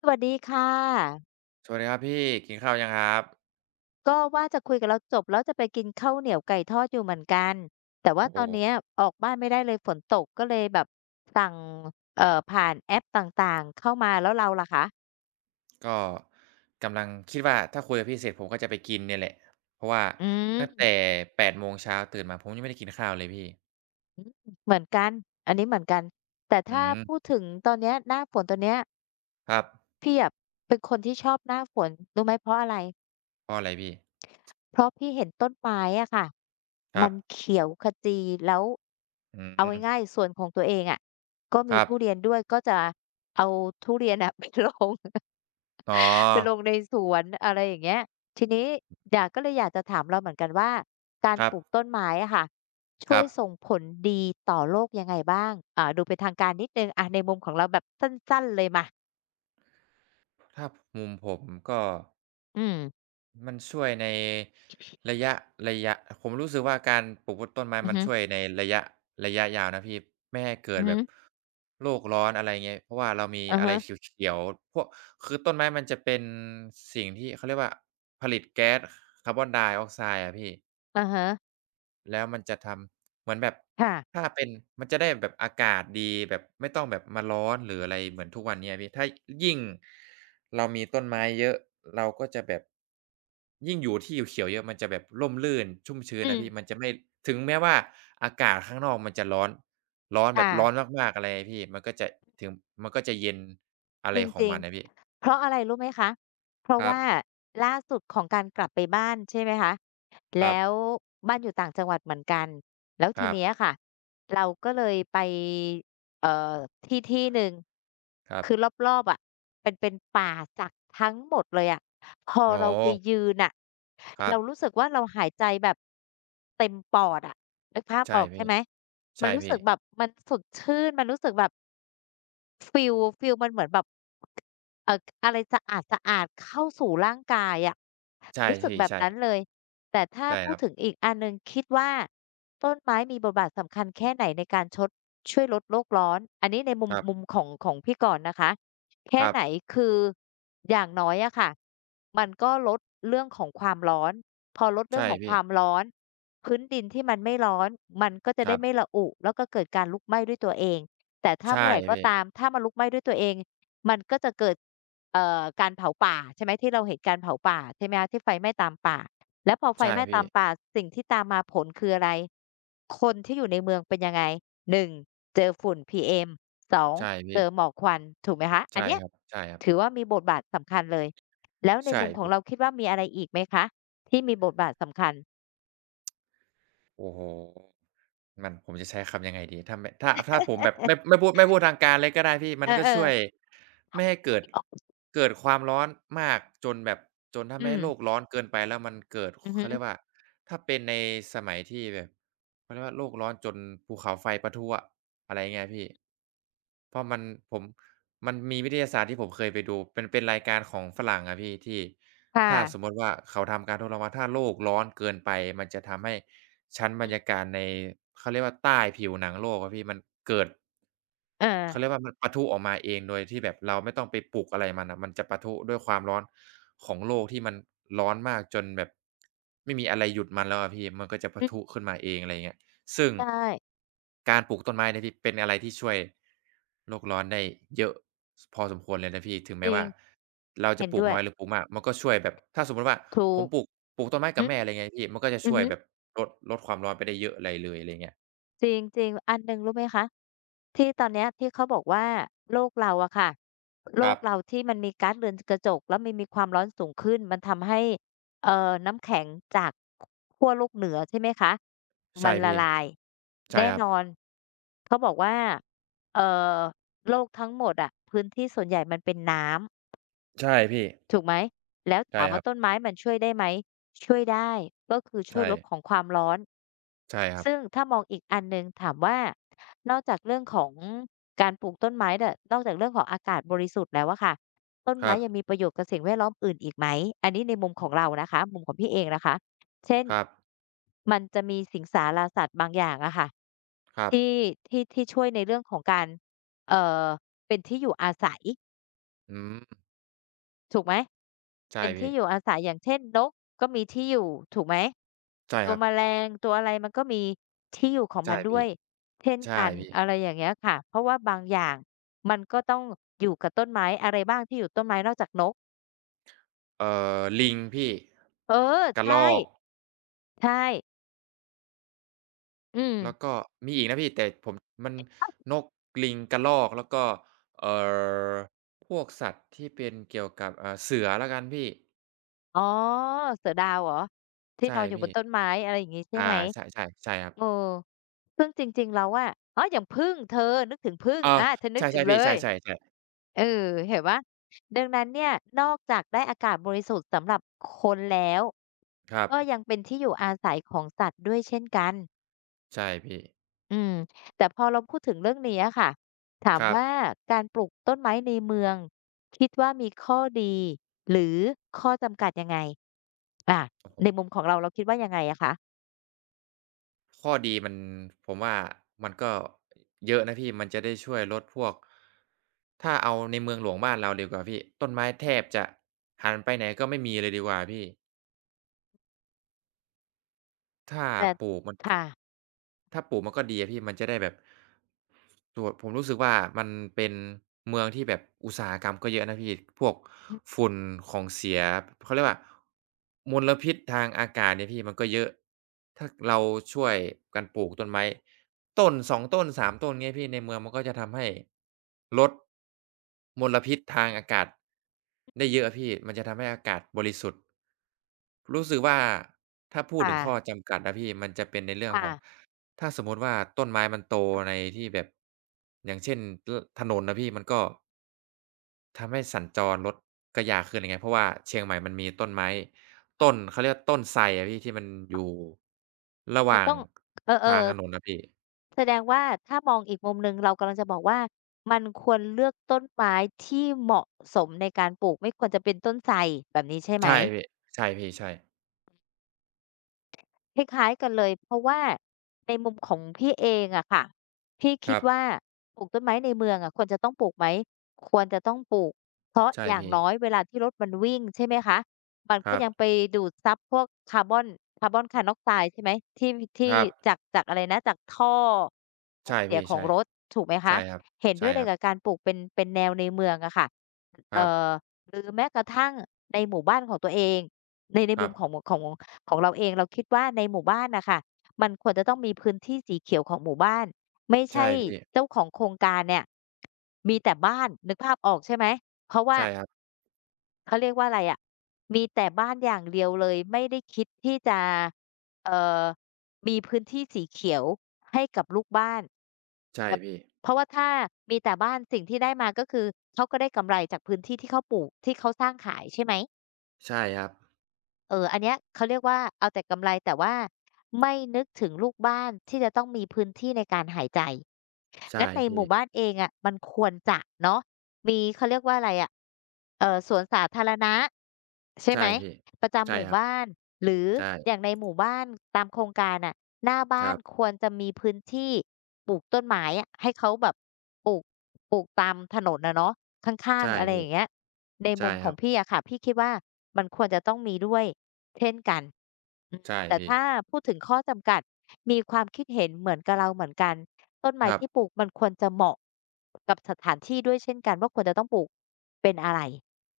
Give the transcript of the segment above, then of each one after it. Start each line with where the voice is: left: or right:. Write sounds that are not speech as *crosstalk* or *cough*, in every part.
left: สวัสดีค่ะ
right: สวัสดีครับพี่กินข้าวยังครับ
left: ก็ว่าจะคุยกับเราจบแล้วจะไปกินข้าวเหนียวไก่ทอดอยู่เหมือนกันแต่ว่าตอนเนี้ยออกบ้านไม่ได้เลยฝนตกก็เลยแบบสั่งผ่านแอปต่างๆเข้ามาแล้วเราล่ะคะ
right: ก็กำลังคิดว่าถ้าคุยกับพี่เสร็จผมก็จะไปกินเนี่ยแหละเพราะว่า
left: อื
right: ตั้งแต่
left: ม
right: 8โมงเช้าตื่นมาผมยังไม่ได้กินข้าวเลยพี่
left: เหมือนกันอันนี้เหมือนกันแต่
right: อื
left: ถ้า
right: ม
left: พูดถึงตอนเนี้ยหน้าฝนตอนเนี้ย
right: ครับ
left: พี่อะเป็นคนที่ชอบหน้าฝนรู้ไหมเพราะอะไร
right: เพราะอะไรพี่
left: เพราะพี่เห็นต้นไม้อะค่ะ
right: ครั
left: มัน
right: บ
left: เขียวขจีแล้ว
right: อื
left: เอา
right: ม
left: ง่ายๆส่วนของตัวเองอะก็
right: ค
left: มี
right: รับ
left: ทุเรียนด้วยก็จะเอาทุเรียนอะ *laughs* ไปลง
right: อ๋อ
left: *laughs* ไปลงในสวนอะไรอย่างเงี้ยทีนี้อยากก็เลยอยากจะถามเราเหมือนกันว่าการ
right: ครั
left: ป
right: บ
left: ลูกต้นไม้อะค่ะ
right: ค
left: ช่ว
right: รั
left: ย
right: บ
left: ส่งผลดีต่อโลกยังไงบ้างอ่าดูเป็นทางการนิดหนึ่งอะในมุมของเราแบบสั้นๆเลยมา
right: ถ้ามุมผมก็
left: อืม
right: มันช่วยในระยะระยะผมรู้สึกว่าการปลูกต้นไม้
left: อือ
right: มัน
left: ฮึ
right: ช่วยในระยะยาวนะพี่ไม่ให้เกิ
left: อื
right: ด
left: อ
right: แบ
left: ฮึ
right: บโลกร้อนอะไรเงี้ยเพราะว่าเรามี
left: อะ
right: อะไร
left: ฮะ
right: เขียวๆพวกคือต้นไม้มันจะเป็นสิ่งที่เขาเรียกว่าผลิตแก๊สคาร์บอนไดออกไซด์อะพี่
left: อะฮะ
right: แล้วมันจะทำเหมือนแบบ
left: ค่ะ
right: ถ้าเป็นมันจะได้แบบอากาศดีแบบไม่ต้องแบบมาร้อนหรืออะไรเหมือนทุกวันเนี้ยพี่ถ้ายิ่งเรามีต้นไม้เยอะเราก็จะแบบยิ่งอยู่ที่อยู่เขียวเยอะมันจะแบบร่มรื่นชุ่มชื้น
left: อื
right: นะ
left: ม
right: พี่มันจะไม่ถึงแม้ว่าอากาศข้างนอกมันจะร้อนร้อนแบบร้อน
left: ค่ะ
right: มากๆอะไรอะพี่มันก็จะถึงมันก็จะเย็นอะ
left: จ
right: ไรของ
left: ริง
right: มันนะพี่
left: ๆเพราะอะไรรู้ไหมคะ เพ
right: ค
left: ราะ
right: รับ
left: ว่าล่าสุดของการกลับไปบ้านใช่ไหมคะ
right: ครับ
left: แล้วบ้านอยู่ต่างจังหวัดเหมือนกัน แล้ว
right: ค
left: ที
right: รับ
left: เนี้ยค่ะ เราก็เลยไปเอ่อที่ที่หนึ่ง
right: ครับ
left: คือรอบๆอะเป็นเป็นป่าจากทั้งหมดเลยอะพอ
right: อ๋อ
left: เราไปยืนน่ะ
right: ครั
left: เรา
right: บ
left: รู้สึกว่าเราหายใจแบบเต็มปอดอะนึกภาพอ
right: ใช่
left: อกใช่
right: พี่
left: ไหมมัน
right: ใช่
left: รู้สึ
right: พี่
left: กแบบมันสดชื่นมันรู้สึกแบบฟีลมันเหมือนแบบ อะไรสะอาดๆเข้าสู่ร่างกายอะ
right: ใช่
left: รู้สึก
right: พี่
left: แบบ
right: ใช่
left: นั้นเลยแต่ถ้า
right: ใช่
left: พู
right: ค
left: ด
right: รับ
left: ถึงอีกอันหนึ่งคิดว่าต้นไม้มีบทบาทสำคัญแค่ไหนในการชดช่วยลดโลกร้อนอันนี้ในมุม
right: ครั
left: มุม
right: บ
left: ของของพี่ก่อนนะคะ
right: ค
left: แค่
right: รับ
left: ไหนคืออย่างน้อยอะค่ะมันก็ลดเรื่องของความร้อนพอลดเรื่อ
right: ใช่
left: งของค
right: พี่
left: วามร้อนพื้นดินที่มันไม่ร้อนมันก็จะ
right: ค
left: ได้
right: รั
left: ไม่
right: บ
left: ระอุแล้วก็เกิดการลุกไหม้ด้วยตัวเองแต่ถ้า
right: ใช่
left: เมื่อไหร่ก็
right: พี่
left: ตามถ้ามันลุกไหม้ด้วยตัวเอง มันก็จะเกิดการเผาป่าใช่ไหมที่เราเห็นการเผาป่าใช่ไหมคะที่ไฟไหม้ตามป่าแล้วพอไฟ
right: ใช่
left: ไหม้ตา
right: พี่
left: มป่าสิ่งที่ตามมาผลคืออะไรคนที่อยู่ในเมืองเป็นยังไงหนึงเจอฝุ่น PM 2
right: ใช่
left: เจ
right: พี่
left: อหมอกควันถูกไหมคะอั
right: ใช่
left: นเนี้ย
right: ครับใช่ครั
left: ถือ
right: บ
left: ว่ามีบทบาทสำคัญเลยแล้วใน
right: ใช่
left: มุมของ
right: พี่
left: เราคิดว่ามีอะไรอีกไหมคะที่มีบทบาทสำคัญ
right: โอ้โฮ มันผมจะใช้คำยังไงดีถ้าผมแบบไม่พูดทางการเลยก็ได้พี่มั
left: เอ
right: นก็
left: อ
right: ช่วย
left: ๆ
right: ไม่ให้เกิดความร้อนมากจนแบบจนทำ
left: อื
right: ให้
left: ม
right: โลกร้อนเกินไปแล้วมันเกิด
left: อือฮึ
right: เขาเรียกว่าถ้าเป็นในสมัยที่แบบเขาเรียกว่าโลกร้อนจนภูเขาไฟปะทุอะอะไรอย่างเงี้ยพี่เพราะมันผมมันมีวิทยาศาสตร์ที่ผมเคยไปดูเป็นรายการของฝรั่งอะพี่ที่
left: ค
right: ถ้าสมมุ
left: ่ะ
right: ติว่าเขาทำการทดลองว่าถ้าโลกร้อนเกินไปมันจะทำให้ ชั้นบ
left: อื
right: รร
left: ม
right: ยากาศในเขาเรียกว่าใต้ผิวหนังโลกอะพี่มันเกิด
left: เออ
right: เขาเรียกว่ามันปะทุออกมาเองโดยที่แบบเราไม่ต้องไปปลุกอะไรมันอ่ะมันจะปะทุด้วยความร้อนของโลกที่มันร้อนมากจนแบบไม่มีอะไรหยุดมันแล้วอะพี่มันก็จะปะ
left: อืม
right: ทุขึ้นมาเองอะไรอย่างเงี้ยซึ่ง
left: ใช่
right: การปลูกต้นไม้เนี่ยพี่เป็นอะไรที่ช่วยโลกร้อนได้เยอะสพอสมควรเลยนะพี่ถึง
left: จ
right: แม้
left: ริง
right: ว่าเราจะ
left: เห็น
right: ปลูก
left: ด้วย
right: น้อยหรือปลูกมากมันก็ช่วยแบบถ้าสมมุติว่า
left: ถู
right: ผม
left: ก
right: ปลูกต้นไม้กั
left: อื
right: บ
left: อฮึ
right: แม่อะไรอย่างเงี้ยพี่มันก็จะ
left: อื
right: ช่
left: อ
right: วย
left: ฮึ
right: แบบลดความร้อนไปได้เยอะอะไรเลยอะไรอย่างเงี้ย
left: จริงๆอันหนึ่งรู้ไหมคะที่ตอนเนี้ยที่เขาบอกว่าโลกเราอะค่ะโล
right: ครั
left: ก
right: บ
left: เราที่มันมีก๊าซเรือนกระจกแล้วมันมีความร้อนสูงขึ้นมันทำให้น้ำแข็งจากขั้วโลกเหนือใช่ไหมคะมั
right: ใช่
left: นละ
right: พี่
left: ลาย
right: ใช่
left: แน่
right: ครั
left: น
right: บ
left: อนเขาบอกว่าเอ่อโลกทั้งหมดอะพื้นที่ส่วนใหญ่มันเป็นน้ำ
right: ใช่พี่
left: ถูกไหมแล้ว
right: ใช่
left: ถาม
right: ค
left: ว่า
right: รับ
left: ต้นไม้มันช่วยได้ไหมช่วยได้ก็คือช่วย
right: ใช่
left: ลดของความร้อน
right: ใช่ครับ
left: ซึ่งถ้ามองอีกอันหนึ่งถามว่านอกจากเรื่องของการปลูกต้นไม้เนี่ยนอกจากเรื่องของอากาศบริสุทธิ์แล้วอะค่ะต้น
right: ค
left: ไม้
right: รับ
left: ยังมีประโยชน์กับสิ่งแวดล้อมอื่นอีกไหมอันนี้ในมุมของเรานะคะมุมของพี่เองนะคะเช่น
right: ครับ
left: มันจะมีสิงสาราสัตว์บางอย่างอะค่ะ
right: ครับ
left: ที่ที่ช่วยในเรื่องของการเอ่อเป็นที่อยู่อาศัย
right: อืม
left: ถูกไหม
right: ใช่
left: เป็นที่
right: พี่
left: อยู่อาศัยอย่างเช่นนกก็มีที่อยู่ถูกไหม
right: ใช่
left: ตั
right: ค
left: ว
right: รับ
left: แมลงตัวอะไรมันก็มีที่อยู่ของมั
right: ใช่
left: นด้ว
right: พี่
left: ยเช่น
right: ใช่
left: กัน
right: พี่
left: อะไรอย่างเงี้ยค่ะเพราะว่าบางอย่างมันก็ต้องอยู่กับต้นไม้อะไรบ้างที่อยู่ต้นไม้นอกจากนก
right: เอ่ลิงพี่
left: เออ
right: กระร
left: ใช่
right: อก
left: ใช่อืม
right: แล้วก็มีมัน
left: อ้าว
right: นกลิงกระรอกแล้วก็เอ่อพวกสัตว์ที่เป็นเกี่ยวกับเสือแล้วกันพี่
left: อ๋อเสือดาวเหรอที่น
right: ใช่
left: อนอยู่บ
right: พี่
left: นต้นไม้อะไรอย่างงี้ใช่
right: อา
left: ไหม
right: ใช่ๆใช่ครั
left: เออ
right: บ
left: ซึ่งจริงๆแล้วอะอ้ออย่างผึ้งเธอนึกถึงผึ้ง
right: เออ
left: อาฉันนึกถึ
right: ใช่
left: ง
right: ๆ
left: เล
right: พี่
left: ย
right: ใช่ๆๆ
left: เออเห็นเปล่าดังนั้นเนี่ยนอกจากได้อากาศบริสุทธิ์สำหรับคนแล้ว
right: ครับ
left: ก็ยังเป็นที่อยู่อาศัยของสัตว์ด้วยเช่นกัน
right: ใช่พี่
left: อืมแต่พอเราพูดถึงเรื่องนี้อะค่ะถาม
right: ครับ
left: ว่าการปลูกต้นไม้ในเมืองคิดว่ามีข้อดีหรือข้อจำกัดยังไงอาในมุมของเราเราคิดว่ายังไงอะคะ
right: ข้อดีมันผมว่ามันก็เยอะนะพี่มันจะได้ช่วยลดพวกถ้าเอาในเมืองหลวงบ้านเราดีกว่าพี่ต้นไม้แทบจะหันไปไหนก็ไม่มีเลยดีกว่าพี่ ถ้า
left: แต่
right: ปลูกมันก
left: ค่ะ
right: ถ้าปลูกมันก็ดีอะพี่มันจะได้แบบตัวผมรู้สึกว่ามันเป็นเมืองที่แบบอุตสาหกรรมก็เยอะนะพี่พวก
left: อือ
right: ฝุ่นของเสียเขาเรียกว่ามลพิษทางอากาศเนี่ยพี่มันก็เยอะถ้าเราช่วยกันปลูกต้นไม้ต้นสองต้นสามต้นเงี้ยพี่ในเมืองมันก็จะทำให้ลดมลพิษทางอากาศได้เยอะอะพี่มันจะทำให้อากาศบริสุทธิ์ รู้สึกว่าถ้าพูดถึ
left: ค่ะ
right: งข้อจำกัดนะพี่มันจะเป็นในเรื่อง
left: ค่ะ
right: ของถ้าสมมุติว่าต้นไม้มันโตในที่แบบอย่างเช่นลถนนนะพี่มันก็ทำให้สัญจรรถก็ยากขึ้นไรเงี้ยเพราะว่าเชียงใหม่มันมีต้นไม้ต้น
left: อ
right: เขาเรียกว่าต้นไทรอะพี่ที่มันอยู่ระห
left: มัน
right: ว่าง
left: ต้องเอ
right: ทา
left: อ
right: งถนนนะพี่
left: ๆ แสดงว่าถ้ามองอีกมุมหนึ่งเรากำลังจะบอกว่ามันควรเลือกต้นไม้ที่เหมาะสมในการปลูกไม่ควรจะเป็นต้นไทรแบบนี้ใช่ไหม
right: ใช่พี่ใช่พี่ใช่
left: คล้ายๆกันเลยเพราะว่าในมุมของพี่เองอะค่ะพี่
right: ค
left: คิด
right: รับ
left: ว่าปลูกต้นไม้ในเมืองอะควรจะต้องปลูกไหมควรจะต้องปลูกเพราะ
right: ใช่
left: อย่าง
right: พี่
left: น้อยเวลาที่รถมันวิ่งใช่ไหมคะมัน
right: ค
left: ก็
right: รับ
left: ยังไปดูดซับพวกคาร์บอนคาร์นอกไซด์ใช่ไหมที่ที่
right: ครับ
left: จากอะไรนะจากท่อไอ
right: ใช่
left: เสีย
right: พี่
left: ของ
right: ใช่
left: รถถูกไหมคะ
right: ใช่ครับ
left: เห็นด้
right: ใช่
left: วยเล
right: ค
left: ย
right: รับ
left: กับการปลูกเป็นแนวในเมืองอะค่ะ
right: ครั
left: เอ่อ
right: บ
left: หรือแม้กระทั่งในหมู่บ้านของตัวเองใน
right: ค
left: มุ
right: รับ
left: มของเราเองเราคิดว่าในหมู่บ้านน่ะค่ะมันควรจะต้องมีพื้นที่สีเขียวของหมู่บ้านไม่
right: ใช่
left: ใช่
right: พี่
left: เจ้าของโครงการเนี่ยมีแต่บ้านนึกภาพออกใช่ไหมเพราะว่า
right: ใช่ครับ
left: เขาเรียกว่าอะไรอะมีแต่บ้านอย่างเดียวเลยไม่ได้คิดที่จะเอ่อมีพื้นที่สีเขียวให้กับลูกบ้าน
right: ใช่
left: แบบ
right: พี่
left: เพราะว่าถ้ามีแต่บ้านสิ่งที่ได้มาก็คือเขาก็ได้กำไรจากพื้นที่ที่เขาปลูกที่เขาสร้างขายใช่ไหม
right: ใช่ครับ
left: เอออันเนี้ยเขาเรียกว่าเอาแต่กำไรแต่ว่าไม่นึกถึงลูกบ้านที่จะต้องมีพื้นที่ในการหายใจ
right: ใช่
left: งั้นในห
right: พี่
left: มู่บ้านเองอะมันควรจะเนาะมีเขาเรียกว่าอะไรอะสวนสาธารณะใช่
right: ใช่
left: ไหม
right: พี่
left: ประจำ
right: ใช่
left: หมู่
right: ครับ
left: บ้านหรือ
right: ใช่
left: อย่างในหมู่บ้านตามโครงการน่ะหน้า
right: ค
left: บ้า
right: รั
left: นค
right: บ
left: วรจะมีพื้นที่ปลูกต้นไม้อะให้เขาแบบปลูกปลูกตามถนนอะเนาะข้าง
right: ใช่
left: ๆอะไรอ
right: พี่
left: ย่างเงี้ยในมุ
right: ใช่
left: มข
right: ค
left: อ
right: รั
left: ง
right: บ
left: พี่อะค่ะพี่คิดว่ามันควรจะต้องมีด้วย เช่นกันอืม
right: ใช่
left: แต่
right: พี่
left: ถ้าพูดถึงข้อจำกัดมีความคิดเห็นเหมือนกับเราเหมือนกันต้นไม้
right: ครับ
left: ที่ปลูกมันควรจะเหมาะกับสถานที่ด้วยเช่นกันว่าควรจะต้องปลูกเป็นอะไร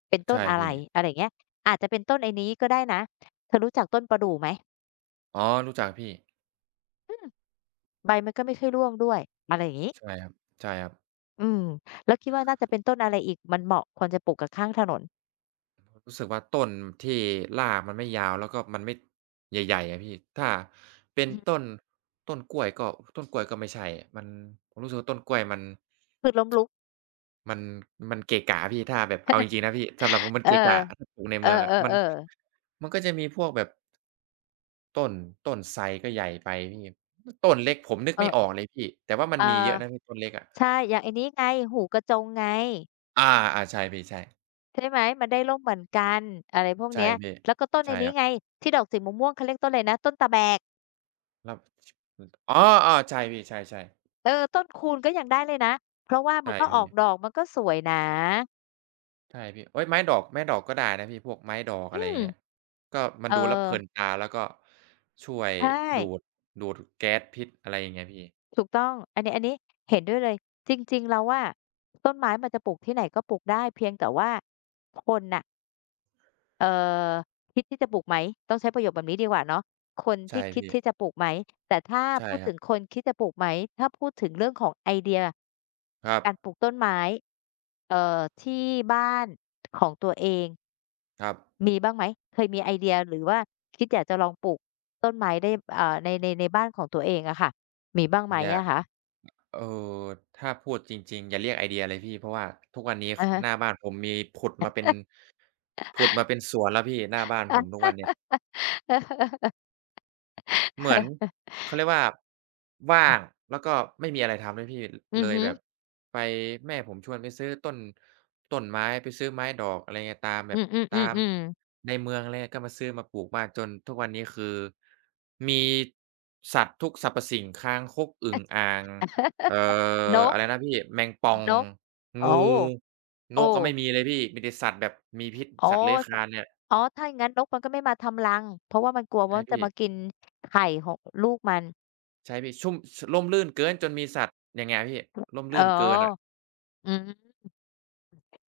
left: เป็นต้น
right: ใช่
left: อะไร
right: พี่
left: อะไรอย่างเงี้ยอาจจะเป็นต้นไอ้นี้ก็ได้นะเธอรู้จักต้นประดู่ไหม
right: อ๋อรู้จักพี่
left: อืมใบมันก็ไม่ค่อยร่วงด้วยอะไรอย่างงี้
right: ใช่ครับใช่ครับ
left: อืมแล้วคิดว่าน่าจะเป็นต้นอะไรอีกมันเหมาะควรจะปลูกกับข้างถนน
right: รู้สึกว่าต้นที่รากมันไม่ยาวแล้วก็มันไม่ใหญ่ๆอะพี่ถ้าเป็
left: อื
right: น
left: อฮึ
right: ต้นกล้วยก็ไม่ใช่มันผมรู้สึกว่าต้นกล้วยมัน
left: พืชล้มลุก
right: มันมันเกะกะพี่ถ้าแบบเอาจริงๆนะพี่สำหรับผมมัน
left: เออ
right: เกะกะ *laughs* ถ้าปลู่ใน
left: เอ
right: เมืองอะมัน
left: อๆๆ
right: มันก็จะมีพวกแบบต้นต้นไทรก็ใหญ่ไปพี่ต้นเล็กผมนึกไม่ออก
left: เออ
right: เลยพี่แต่ว่ามัน
left: อา
right: มีเยอะนะพี่ต้นเล็กอะ
left: ใช่อย่างไอ้นี้ไงหูกระจงไง
right: อาอาใช่พี่ใช่
left: ใช่ไหมมันได้ร่มเหมือนกันอะไรพวก
right: ใช่
left: เนี้ย
right: พี่
left: แล้วก็ต้นไอ้
right: ใช่
left: นี้
right: ครั
left: ไง
right: บ
left: ที่ดอกสีม่วงๆเขาเรียกต้นอะไรนะต้นตะแบก
right: แล้วอ๋อๆใช่พี่ใช่ๆ
left: เออต้นคูนก็ยังได้เลยนะเพราะว่ามั
right: ใช่
left: นก็อ
right: พี่
left: อกดอกมันก็สวยนะ
right: ใช่พี่เฮ้ยไม้ดอกไม้ดอกก็ได้นะพี่พวกไม้ดอก
left: อื
right: อะไรอย่า
left: ม
right: งเงี้ยก็มั
left: เอ
right: น
left: อ
right: ดูแล้วเพลินตาแล้วก็ช่วย
left: ใช
right: ดูด
left: ่
right: ดูดแก๊สพิษอะไรอย่างเงี้ยพี่
left: ถูกต้องอันนี้เห็นด้วยเลยจริงๆเราว่าต้นไม้มันจะปลูกที่ไหนก็ปลูกได้เพียงแต่ว่าคนน่ะ เอ่อคิดที่จะปลูกไหมต้องใช้ประโยคแบบนี้ดีกว่าเนาะคนที่
right: ใช่
left: คิด
right: พี่
left: ที่จะปลูกไหมแต่ถ้า
right: ใช่
left: พูด
right: ครั
left: ถึ
right: บ
left: งคนคิดจะปลูกไหมถ้าพูดถึงเรื่องของไอเดีย
right: ครับ
left: การปลูกต้นไม้เอ่อที่บ้านของตัวเอง
right: ครับ
left: มีบ้างไหมเคยมีไอเดียหรือว่าคิดอยากจะลองปลูกต้นไม้ได้ในบ้านของตัวเองอะค่ะมีบ้างไหม
right: อย่า
left: อะคะ
right: เอ่อถ้าพูดจริงๆอย่าเรียกไอเดียเลยพี่ เพราะว่าทุกวันนี้ค
left: อะฮะ
right: หน้าบ้านผมมีผุดมาเป็นผุดมาเป็นสวนแล้วพี่ หน้าบ้านผมทุกวันเนี่ย
left: *laughs*
right: เหมือนเขาเรียกว่าว่างแล้วก็ไม่มีอะไรทำด้วยพี่
left: อื
right: เล
left: อ
right: ย
left: ฮึ
right: แบบไปแม่ผมชวนไปซื้อต้นต้นไม้ไปซื้อไม้ดอกอะไรเงี้ยตามแบ
left: อื
right: บตาม
left: อๆๆๆๆ
right: ในเมืองอะไรเงี้ยก็มาซื้อมาปลูกบ้านจนทุกวันนี้คือมีสัตว์ทุกสรรพสิ่งคางคกอึ่งอ่างเอ่อ
left: นก
right: อะไรนะพี่แมงป่อง
left: นก
right: งู
left: โอ้
right: น
left: โอ้
right: กก็ไม่มีเลยพี่มีแต่สัตว์แบบมีพิษ
left: อ๋อ
right: สัตว์เลื้อยค
left: ส
right: ลานเนี่ย
left: อ๋อถ้าอย่างงั้นนกมันก็ไม่มาทำรัง เพราะว่ามันกลัวว่า
right: ใช่
left: มันจะ
right: พี่
left: มากินไข่ของลูกมัน
right: ใช่พี่ชุ่มชร่มรื่นเกินจนมีสัตว์ยังไงอะพี่ร่ม
left: อ๋อ
right: รื่นเกินอะ
left: อืม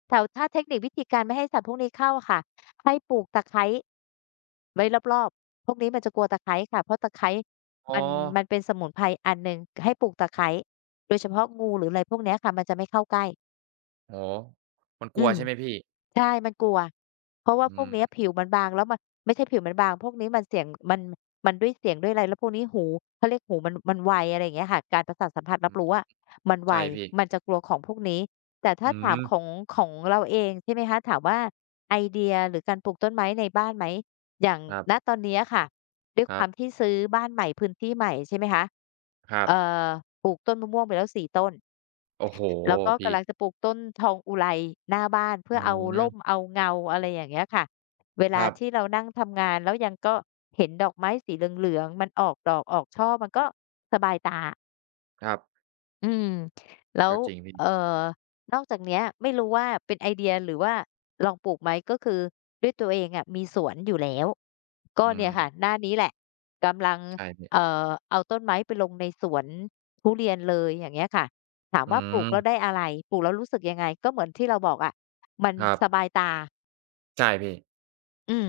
left: แต่ถ้าเทคนิควิธีการไม่ให้สัตว์พวกนี้เข้าค่ะ ให้ปลูกตะไคร้ไว้รอบๆพวกนี้มันจะกลัวตะไคร้ค่ะเพราะตะไคร้มั
right: อ๋อ
left: นมันเป็นสมุนไพรอันหนึ่งให้ปลูกตะไคร้โดยเฉพาะงูหรืออะไรพวกเนี้ยค่ะมันจะไม่เข้าใกล้
right: โอ้โฮมันกลั
left: อื
right: ว
left: ม
right: ใช่ไหมพี่
left: ใช่มันกลัวเพราะว่าพ
right: อื
left: วก
right: ม
left: เนี้ยผิวมันบางแล้วมันไม่ใช่ผิวมันบางพวกนี้มันเสียงมันด้วยเสียงด้วยอะไรแล้วพวกนี้หูเขาเรียกหูมันไวอะไรอย่างเงี้ยค่ะการประสาทสัมผัสรับรู้อะมันไว
right: ใช่พี่
left: มันจะกลัวของพวกนี้แต่ถ้า
right: อื
left: ถาม
right: ม
left: ของเราเองใช่ไหมคะถามว่าไอเดียหรือการปลูกต้นไม้ในบ้านไหมอย่าง
right: ครั
left: ณ
right: บ
left: ตอนเนี้ยค่ะด้วย
right: ค
left: ค
right: รั
left: วาม
right: บ
left: ที่ซื้อบ้านใหม่พื้นที่ใหม่ใช่ไหมคะ
right: ครับ
left: เอ่อปลูกต้นมะม่วงไปแล้ว4 ต้น
right: โอ้โฮ
left: แล้วก็
right: พี่
left: กำลังจะปลูกต้นทองอุไลหน้าบ้านเพื่
right: อื
left: อเอาร่ม
right: ม
left: เอาเงาอะไรอย่างเงี้ยค่ะเว
right: ค
left: ลา
right: รับ
left: ที่เรานั่งทำงานแล้วยังก็เห็นดอกไม้สีเหลืองๆมันออกดอกออกช่อมันก็สบายตา
right: ครับ
left: อืมแล้ว
right: ก็จริงพี่
left: เอ่อนอกจากเนี้ยไม่รู้ว่าเป็นไอเดียหรือว่าลองปลูกไหมก็คือด้วยตัวเองอะมีสวนอยู่แล้วก็
right: อื
left: เนี่ย
right: ม
left: ค่ะหน้านี้แหละกำลัง
right: ใช่พี่
left: เอ่อเอาต้นไม้ไปลงในสวนทุเรียนเลยอย่างเงี้ยค่ะถาม
right: อื
left: ว่าปลูกแล้วได้
right: ม
left: อะไรปลูกแล้วรู้สึกยังไงก็เหมือนที่เราบอกอะมัน
right: ครับ
left: สบายตา
right: ใช่พี่
left: อืม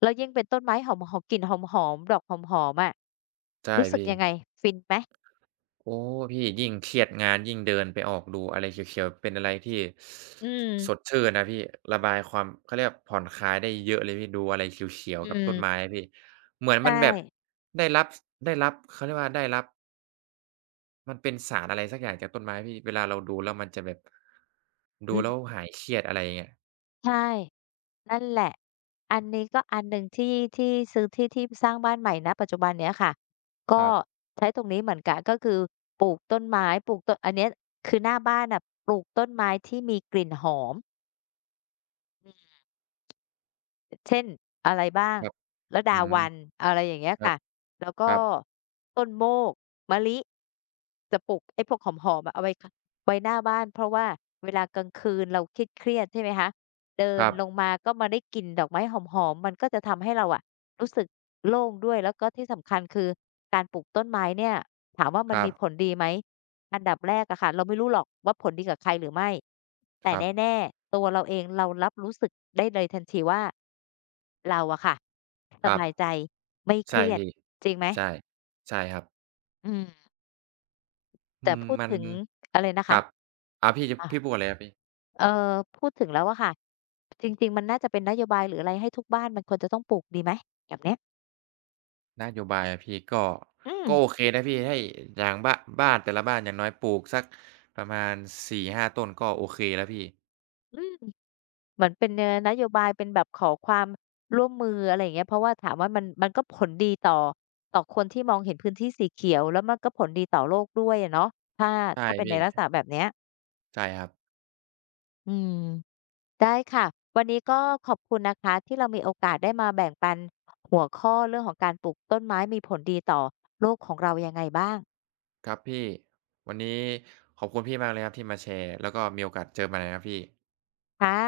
left: แล้วยิ่งเป็นต้นไม้หอมๆกลิ่นหอมๆดอกหอมๆอะ
right: ใช่
left: รู้สึก
right: พี่
left: ยังไงฟินไหม
right: โอ้พี่ยิ่งเครียดงานยิ่งเดินไปออกดูอะไรเขียวๆเป็นอะไรที่
left: อื
right: สด
left: ม
right: ชื่นนะพี่ระบายความเขาเรียกผ่อนคลายได้เยอะเลยพี่ดูอะไรเขียว
left: อื
right: ๆกับต้นไม้
left: ม
right: อะพี่เหมือน
left: ใช่
right: มันแบบได้รับได้รับเขาเรียกว่าได้รับมันเป็นสารอะไรสักอย่างจากต้นไม้พี่เวลาเราดูแล้วมันจะแบบ
left: อื
right: ดูแล้ว
left: ม
right: หายเครียดอะไรอย่างเงี้ย
left: ใช่ นั่นแหละ อันนี้ก็อันหนึ่งที่ที่ซื้อที่ที่สร้างบ้านใหม่ณปัจจุบันเนี้ยค่ะ
right: ค
left: ก็
right: รับ
left: ใช้ตรงนี้เหมือนกันก็คือปลูกต้นไม้ปลูกต้นอันเนี้ยคือหน้าบ้านน่ะปลูกต้นไม้ที่มีกลิ่นหอม เช่นอะไรบ้าง
right: ครับ
left: ระ
right: อื
left: ดา
right: ม
left: วัลย์อะไรอย่างเงี้ย
right: ครับ
left: ค่ะ แล้ว
right: ค
left: ก็
right: รับ
left: ต้นโมกมะลิจะปลูกไอ้พวกหอมๆอะเอาไว้คไว้หน้าบ้านเพราะว่าเวลากลางคืนเราเครียดๆใช่ไหมคะเดิ
right: ค
left: น
right: รับ
left: ลงมาก็มาได้กลิ่นดอกไม้หอมๆมันก็จะทำให้เราอะรู้สึกโล่งด้วยแล้วก็ที่สำคัญคือการปลูกต้นไม้เนี่ยถามว่า
right: ค
left: มัน
right: รั
left: มี
right: บ
left: ผลดีไหม อันดับแรกอะค่ะเราไม่รู้หรอกว่าผลดีกับใครหรือไม่แต่
right: ครับ
left: แน่ๆตัวเราเองเรารับรู้สึกได้เลยทันทีว่าเราอะค่ะส
right: ครับ
left: บายใจไม่เค
right: ใช่
left: รียด
right: พี่
left: จริงไหม
right: ใช่ใช่ครับ
left: อืม
right: อื
left: แต่
right: ม
left: พูด
right: มัน
left: ถึงอะไรนะ
right: ค
left: คะ
right: รับอาพี่จะ
left: อา
right: พี่พูดก่อะไรับพี่
left: เอ่อพูดถึงแล้วอะค่ะจริงๆมันน่าจะเป็นนโยบายหรืออะไรให้ทุกบ้านมันควรจะต้องปลูกดีไหมแบบเนี้ย
right: นโยบายอะพี่ก็
left: อืม
right: ก็โอเคนะพี่ให้อย่างบ้านแต่ละบ้านอย่างน้อยปลูกสักประมาณ4-5ต้นก็โอเคแล้วพี่
left: อืม เหมือนเป็นนโยบายเป็นแบบขอความร่วมมืออะไรอย่างเงี้ยเพราะว่าถามว่ามันมันก็ผลดีต่อต่อคนที่มองเห็นพื้นที่สีเขียวแล้วมันก็ผลดีต่อโลกด้วยอะเนาะถ้า
right: ใช่
left: ถ้าเป็นใน
right: พี่
left: ลักษณะแบบเนี้ย
right: ใช่ครับ
left: อืมได้ค่ะวันนี้ก็ขอบคุณนะคะที่เรามีโอกาสได้มาแบ่งปันหัวข้อเรื่องของการปลูกต้นไม้มีผลดีต่อโลกของเรายังไงบ้าง
right: ครับพี่ วันนี้ขอบคุณพี่มากเลยครับที่มาแชร์แล้วก็มีโอกาสเจอกันใหม่นะครับพี่
left: ค่ะ